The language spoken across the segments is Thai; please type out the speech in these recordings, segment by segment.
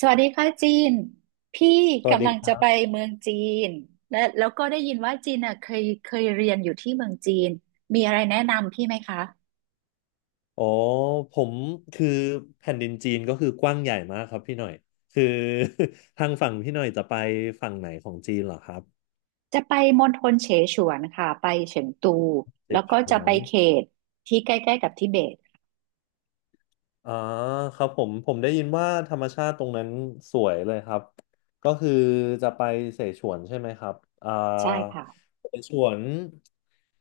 สวัสดีค่ะจีนพี่สวัสกำดีลังครัจะไปบเมืองจีนและแล้วก็ได้ยินว่าจีนอ่ะเคยเรียนอยู่ที่เมืองจีนมีอะไรแนะนำพี่ไหมคะอ๋อผมคือแผ่นดินจีนก็คือกว้างใหญ่มากครับพี่หน่อยคือ ทางฝั่งพี่หน่อยจะไปฝั่งไหนของจีนเหรอครับจะไปมณฑลเสฉวนค่ะไปเฉิงตูเสแล้วฉก็จะวไปน เขตที่ใกล้ๆกับทิเบตอ่าครับผมได้ยินว่าธรรมชาติตรงนั้นสวยเลยครับก็คือจะไปเสฉวนใช่ไหมครับอ่าใช่ค่ะเสฉวน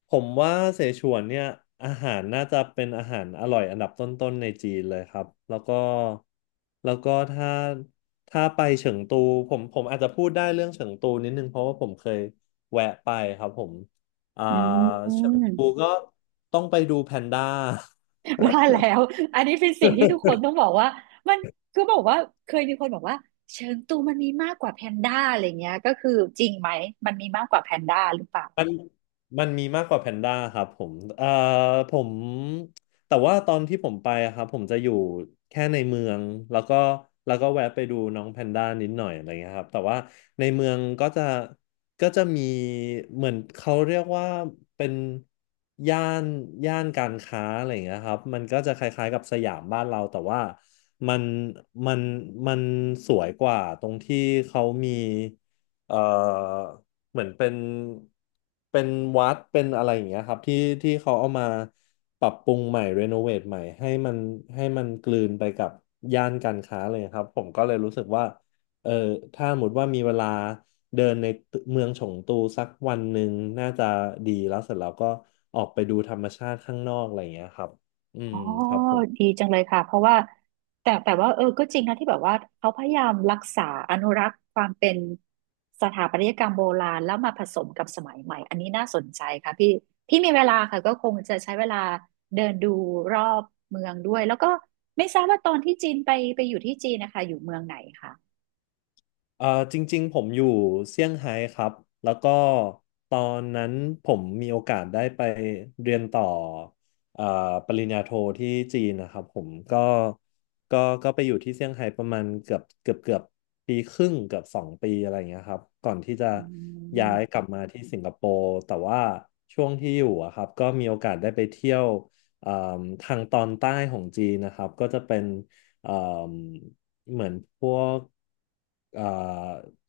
ผมว่าเสฉวนเนี่ยอาหารน่าจะเป็นอาหารอร่อยอันดับต้นๆในจีนเลยครับแล้วก็แล้วก็ถ้าถ้าไปเฉิงตูผมอาจจะพูดได้เรื่องเฉิงตูนิดนึงเพราะว่าผมเคยแวะไปครับผมอ่าอืเฉิงมตูก็ต้องไปดูแพนด้า ว่าแล้วอันนี้เป็นสิ่งที่ทุกคนต้องบอกว่ามันคือบอกว่าเคยมีคนบอกว่าเฉิงตูมันมีมากกว่าแพนด้าอะไรเงี้ยก็คือจริงไหมมันมีมากกว่าแพนด้าหรือเปล่า มัน มันมีมากกว่าแพนด้าครับผมผมแต่ว่าตอนที่ผมไปอะครับผมจะอยู่แค่ในเมืองแล้วก็แวะไปดูน้องแพนด้านิดหน่อยอะไรเงี้ยครับแต่ว่าในเมืองก็จะมีเหมือนเขาเรียกว่าเป็นย่านการค้าอะไรเงี้ยครับมันก็จะคล้ายๆกับสยามบ้านเราแต่ว่ามันมันมันสวยกว่าตรงที่เขามีเอ่อ เหมือนเป็นเป็นวัดเป็นอะไรอย่างเงี้ยครับที่ที่เขาเอามาปรับปรุงใหม่รีโนเวทใหม่ให้มันกลืนไปกับย่านการค้าเลยครับผมก็เลยรู้สึกว่าเออถ้าสมมติว่ามีเวลาเดินในเมืองฉงตูสักวันหนึ่งน่าจะดีแล้วเสร็จแล้วก็ออกไปดูธรรมชาติข้างนอกอะไรอย่างเงี้ยครับอือ๋มอ ครับผม ดีจังเลยค่ะ เพราะว่าแต่ว่าเออก็จริงนะที่แบบว่าเขาพยายามรักษาอนุรักษ์ความเป็นสถาปัตยกรรมโบราณแล้วมาผสมกับสมัยใหม่ อันนี้น่าสนใจค่ะพี่พี่มีเวลาค่ะก็คงจะใช้เวลาเดินดูรอบเมืองด้วยแล้วก็ไม่ทราบว่าตอนที่จีนไปไปอยู่ที่จีนนะคะอยู่เมืองไหนคะเอ่อจริงๆผมอยู่เซี่ยงไฮ้ครับแล้วก็ตอนนั้นผมมีโอกาสได้ไปเรียนต่อเอ่อปริญญาโทที่จีนนะครับผมก็ก็ไปอยู่ที่เซี่ยงไฮ้ประมาณเกือบปีครึ่งเกือบ2 ปีอะไรอย่างเงี้ยครับก่อนที่จะอืย้ามยกลับมาที่สิงคโปร์แต่ว่าช่วงที่อยู่อะครับก็มีโอกาสได้ไปเที่ยวเอ่อทางตอนใต้ของจีนนะครับก็จะเป็นเอ่อ เหมือนพวกเอ่อ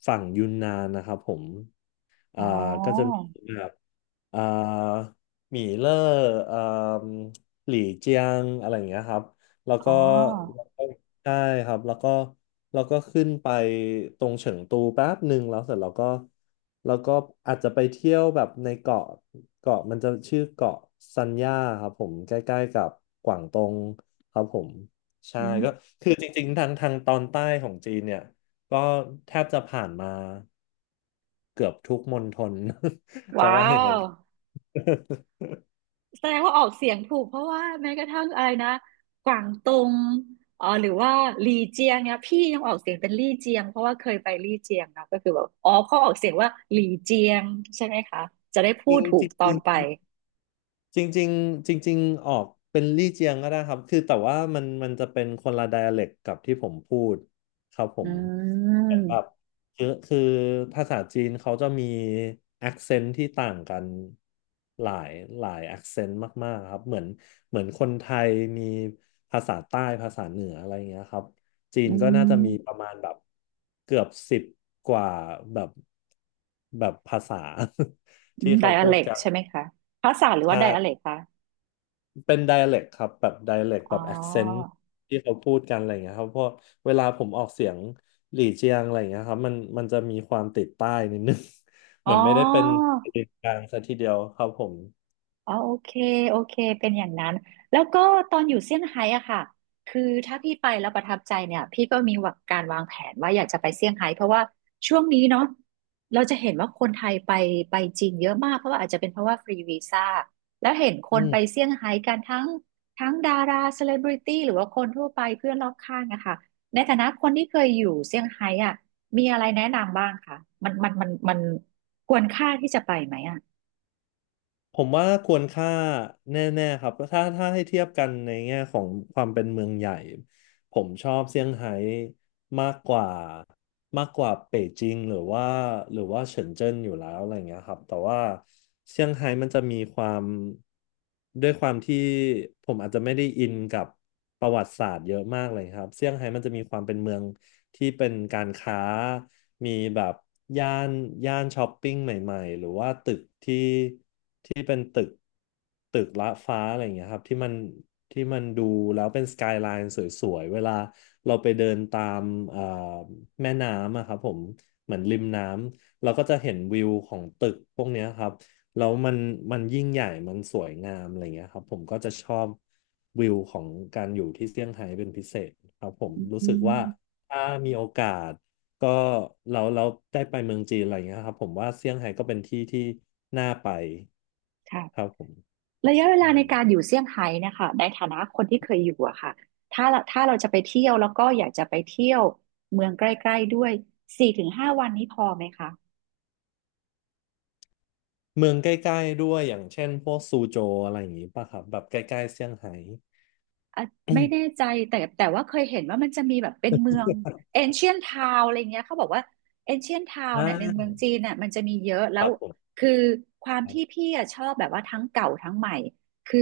ฝั่งยูนนานนะครับผมเอ่อ๋ออ ก็จะมีแบบ เอ่อหมี่เล่อเอ่มหลี่เจียงอะไรอย่างเงี้ยครับแล้วอ๋ก็อแล้วก็ใช่ครับแล้วก็ขึ้นไปตรงเฉิงตูแป๊บหนึ่งแล้วเสร็จแล้วก็แล้วก็อาจจะไปเที่ยวแบบในเกาะมันจะชื่อเกาะซันย่าครับผมใกล้ๆกับกวางตงครับผมใช่อืมก็คือจริงๆทางตอนใต้ของจีนเนี่ยก็แทบจะผ่านมาเกือบทุกมณฑล จะว้าว่าอย่างนั้น ว แสดงว่าออกเสียงถูกเพราะว่าแม้กระทั่งอะไรนะกวางตงเอ๋อหรือว่าลี่เจียงเนี่ยพี่ยังออกเสียงเป็นลี่เจียงเพราะว่าเคยไปลี่เจียงเนาะก็คือแบบอ๋อเขาออกเสียงว่าหลี่เจียงใช่ไหมคะจะได้พูจริดงถูจกริงตอนไปจริงจริงจริงจริงๆออกเป็นลี่เจียงก็ได้ครับคือแต่ว่ามันจะเป็นคนละไดอะเล็กกับที่ผมพูดครับผอืมเหมือนแบบมคือภาษาจีนเขาจะมี a c คเซนต์ที่ต่างกันหลายหลาย a c คเซนต์มากๆครับเหมือนคนไทยมีภาษาใต้ภาษาเหนืออะไรอย่างเงี้ยครับจีอืนก็น่าจะมีปมระมาณแบบเกือบ10กว่าแบบแบบภาษา อืที่มไดเขาอะพูดเล็กกัน ใช่ไหมคะภาษาหรือว่าใช่ไดอะเล็กคะเป็น d i อ l e c t ครับ แบบ d i อ l e c t อ๋แบบ accent อที่เขาพูดกันอะไรอย่างเงี้ยครับเพราะเวลาผมออกเสียงหลี่เจียงอะไรอย่างเงี้ยครับมันจะมีความติดใต้นิดนึง เหอ๋มือนไม่ได้เป็นอ กลางซะทีเดียวครับผมอ๋อโอเคโอเคเป็นอย่างนั้นแล้วก็ตอนอยู่เซี่ยงไฮ้อะค่ะคือถ้าพี่ไปแล้วประทับใจเนี่ยพี่ก็มีวางการวางแผนว่าอยากจะไปเซี่ยงไฮ้เพราะว่าช่วงนี้เนาะเราจะเห็นว่าคนไทยไปไปจีนเยอะมากเพราะว่าอาจจะเป็นเพราะว่าฟรีวีซ่าแล้วเห็นคอืนไปม เซี่ยงไฮ้กันทั้งดาราเซเลบริตี้หรือว่าคนทั่วไปเพื่อนรอบข้างอะค่ะในฐานะคนที่เคยอยู่เซี่ยงไฮ้อะมีอะไรแนะนำบ้างคะมันควรค่าที่จะไปไหมอะผมว่าควรค่าแน่ๆครับถ้าให้เทียบกันในแง่ของความเป็นเมืองใหญ่ผมชอบเซี่ยงไฮ้มากกว่าเป่ยจิงหรือว่าเฉินเจิ้นอยู่แล้วอะไรเงี้ยครับแต่ว่าเซี่ยงไฮ้มันจะมีความด้วยความที่ผมอาจจะไม่ได้อินกับประวัติศาสตร์เยอะมากเลยครับเซี่ยงไฮ้มันจะมีความเป็นเมือง ที่เป็นการค้ามีแบบย่านช้อปปิ้งใหม่ๆหรือว่าตึกที่เป็นตึกละฟ้าอะไรอย่างเงี้ยครับที่มันดูแล้วเป็นสกายไลน์สวยๆเวลาเราไปเดินตามเอ่อแม่น้ำอะครับผมเหมือนริมน้ำเราก็จะเห็นวิวของตึกพวกเนี้ยครับแล้วมันยิ่งใหญ่มันสวยงามอะไรเงี้ยครับผมก็จะชอบวิวของการอยู่ที่เซี่ยงไฮ้เป็นพิเศษครับผมรู้อืสึกว่า มถ้ามีโอกาสก็เราได้ไปเมืองจีนอะไรอย่างเงี้ยครับผมว่าเซี่ยงไฮ้ก็เป็นที่ที่น่าไปครัค่ะ บผมระยะเวลาอืในมการอยู่เซี่ยงไฮ้เนะคะในฐานะคนที่เคยอยู่อะค่ะถ้าเราจะไปเที่ยวแล้วก็อยากจะไปเที่ยวเมืองใกล้ๆด้วยสี่ถึงห้าวันนี้พอไหมคะ เมืองใกล้ๆด้วยอย่างเช่นพวกซูโจวอะไรอย่างงี้ป่ะครับแบบใกล้ๆเซี่ยงไฮ้ อืไม่แน่มใจแต่ว่าเคยเห็นว่ามันจะมีแบบเป็นเมืองเอน i e n t นทาวอะไรเงี้ยเขาบอกว่าเอน i e n t นทาวอเนี่ยในเมือ่างจีนเน่ยมันจะมีเยอะแล้ควรับผมคือความครัที่บพี่อะชอบแบบว่าทั้งเก่าทั้งใหม่คือ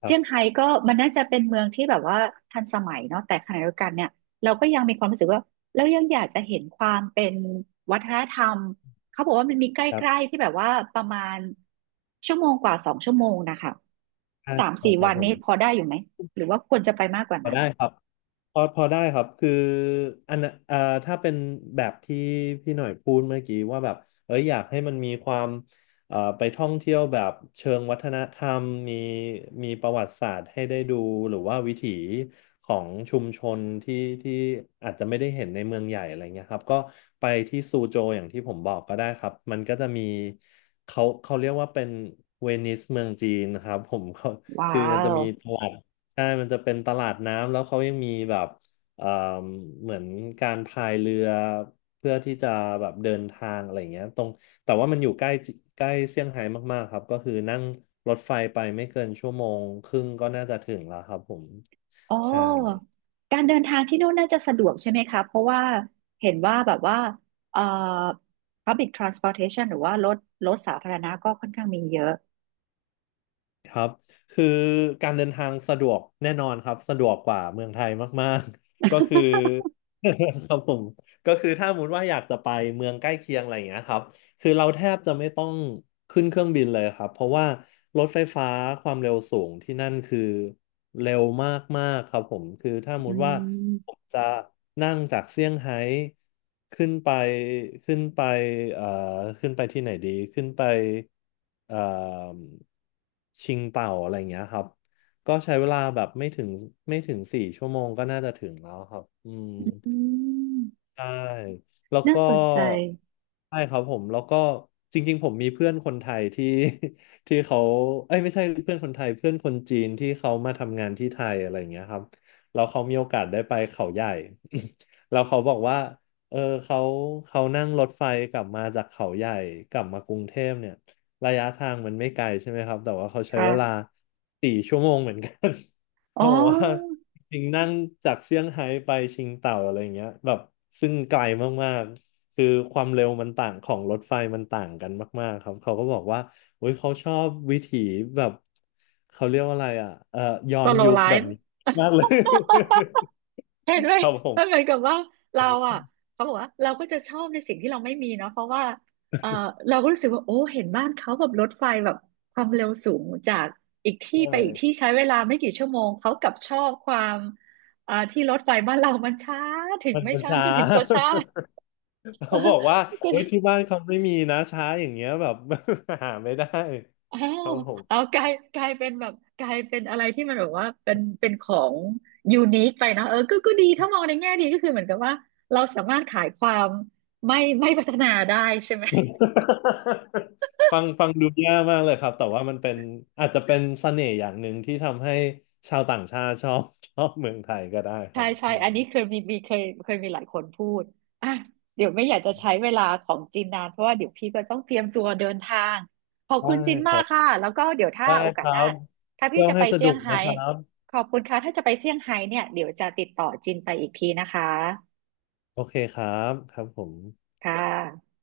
ครัเซี่บยงไฮ้ก็มันน่าจะเป็นเมืองที่แบบว่าทันสมัยเนาะแต่ขณะเดียวกันเนี่ยเราก็ยังมีความรู้สึกว่าเรายังอยากจะเห็นความเป็นวัฒนธรรมเขาบอกว่ามันมีใกครับล้ๆที่แบบว่าประมาณชั่วโมงกว่าสองชั่วโมงนะคะอ่าสามได้สี่ครัวับนผมนี้พอได้อยู่ไหม หรือว่าควรจะไปมากกว่าพอนั้นได้ครับ พอได้ครับคืออันน่ะถ้าเป็นแบบที่พี่หน่อยพูดเมื่อกี้ว่าแบบเอ้ยอยากให้มันมีความไปท่องเที่ยวแบบเชิงวัฒนธรรมมีประวัติศาสตร์ให้ได้ดูหรือว่าวิถีของชุมชนที่อาจจะไม่ได้เห็นในเมืองใหญ่อะไรเงี้ยครับก็ไปที่ซูโจอย่างที่ผมบอกก็ได้ครับมันก็จะมีเขาเรียกว่าเป็นเวนิสเมืองจีนนะครับผมก็ว้าคือมันจะวมีตลาด ใช่มันจะเป็นตลาดน้ำแล้วเขายังมีแบบเอ่อเหมือนการพายเรือเพื่อที่จะแบบเดินทางอะไรอย่างเงี้ยตรงแต่ว่ามันอยู่ใกล้เซี่ยงไฮ้มากๆครับก็คือนั่งรถไฟไปไม่เกินชั่วโมงครึ่งก็น่าจะถึงแล้วครับผมอ๋ใช่อการเดินทางที่นู่นน่าจะสะดวกใช่ไหมคะเพราะว่าเห็นว่าแบบว่าเอ่อ public transportation หรือว่ารถสาธารณะก็ค่อนข้างมีเยอะ ครับคือการเดินทางสะดวกแน่นอนครับสะดวกกว่าเมืองไทยมากๆ ก็คือ ครับผมก็คือถ้าสมมติว่าอยากจะไปเมืองใกล้เคียงอะไรอย่างเงี้ยครับ คือเราแทบจะไม่ต้องขึ้นเครื่องบินเลยครับเพราะว่ารถไฟฟ้าความเร็วสูงที่นั่นคือเร็วมากๆครับผมคือถ้าสมมอืติว่าผมมจะนั่งจากเซี่ยงไฮ้ขึ้นไปขึ้นไปเอ่อขึ้นไปที่ไหนดีขึ้นไปเอ่อชิงเต่าอะไรอย่างเงี้ยครับก็ใช้เวลาแบบไม่ถึงสี่ชั่วโมงก็น่าจะถึงแล้วครับอืม อืมใช่แล้วน่าก็สนใจใช่ครับผมแล้วก็จริงๆผมมีเพื่อนคนไทยที่ ที่เขาเอ้ยไม่ใช่เพื่อนคนไทยเพื่อนคนจีนที่เขามาทำงานที่ไทยอะไรอย่างเงี้ยครับแล้วเขามีโอกาสได้ไปเขาใหญ่ แล้วเขาบอกว่าเออเขาเขานั่งรถไฟกลับมาจากเขาใหญ่กลับมากรุงเทพเนี่ยระยะทางมันไม่ไกลใช่ไหมครับแต่ว่าเขาใช้เวลาค่ะสี่ชั่วโมงเหมือนกัน อ๋อ เขาบอกว่า ชิงนั่งจากเซี่ยงไฮ้ไปชิงเต่าอะไรอย่างเงี้ยแบบซึ่งไกลมากๆคือความเร็วมันต่างของรถไฟมันต่างกันมากๆครับเขาก็บอกว่าโอ้ยเขาชอบวิถีแบบเขาเรียกว่าอะไรอ่ะย้อน solo ยุคแบบ life นี้มากเลย เห็นไหม ครับผมันเหมืมอนกับว่าโอเรา้อ่ะเขาบอกว่าเราก็จะชอบในสิ่งที่เราไม่มีเนาะเพราะว่าเออเราก็รู้สึกว่าโอ้เห็นบ้านเขาแบบรถไฟแบบความเร็วสูงจากอีกใชที่ไปอีกที่่ใช้เวลาไม่กี่ชั่วโมงเขากลับชอบความอ่าที่รถไฟบ้านเรามันช้าถึงมันไม่มันช้าช้า ก็ถึงก็ช้า เเขาบอกว่าอเฮ้ยอ ที่บ้านเขาไม่มีนะช้าอย่างเงี้ยแบบ หาไม่ได้อ้าควรับผม เอากลายกลายเป็นแบบกลายเป็นอะไรที่มันแบบว่าเป็นของยูนิคไปเนอะเออก็ก็ดีถ้ามองในแง่ดีก็คือเหมือนกับว่าเราสามารถขายความไม่พัฒนาได้ใช่ไหม ฟังดูแยากมากเลยครับแต่ว่ามันเป็นอาจจะเป็นเสน่ห์อย่างหนึ่งที่ทำให้ชาวต่างชาติชอบ ชอบเมืองไทยก็ได้ครัใช่บใช่อืมอันนี้เคยมีมีเคยเคยมีหลายคนพูดอ่ะเดี๋ยวไม่อยากจะใช้เวลาของจินนานเพราะว่าเดี๋ยวพี่ก็ต้องเตรียมตัวเดินทางขอบได้คุณจินคมารักบค่ะแล้วก็เดี๋ยวถ้าได้โอคกาสรัหน้าบถ้าพี่เที่ยวจะไปให้สเซี่นุยงกไฮ้นะครับขอบคุณค่ะถ้าจะไปเซี่ยงไฮ้เนี่ยเดี๋ยวจะติดต่อจินไปอีกทีนะคะโอเคครับครับผมค่ะ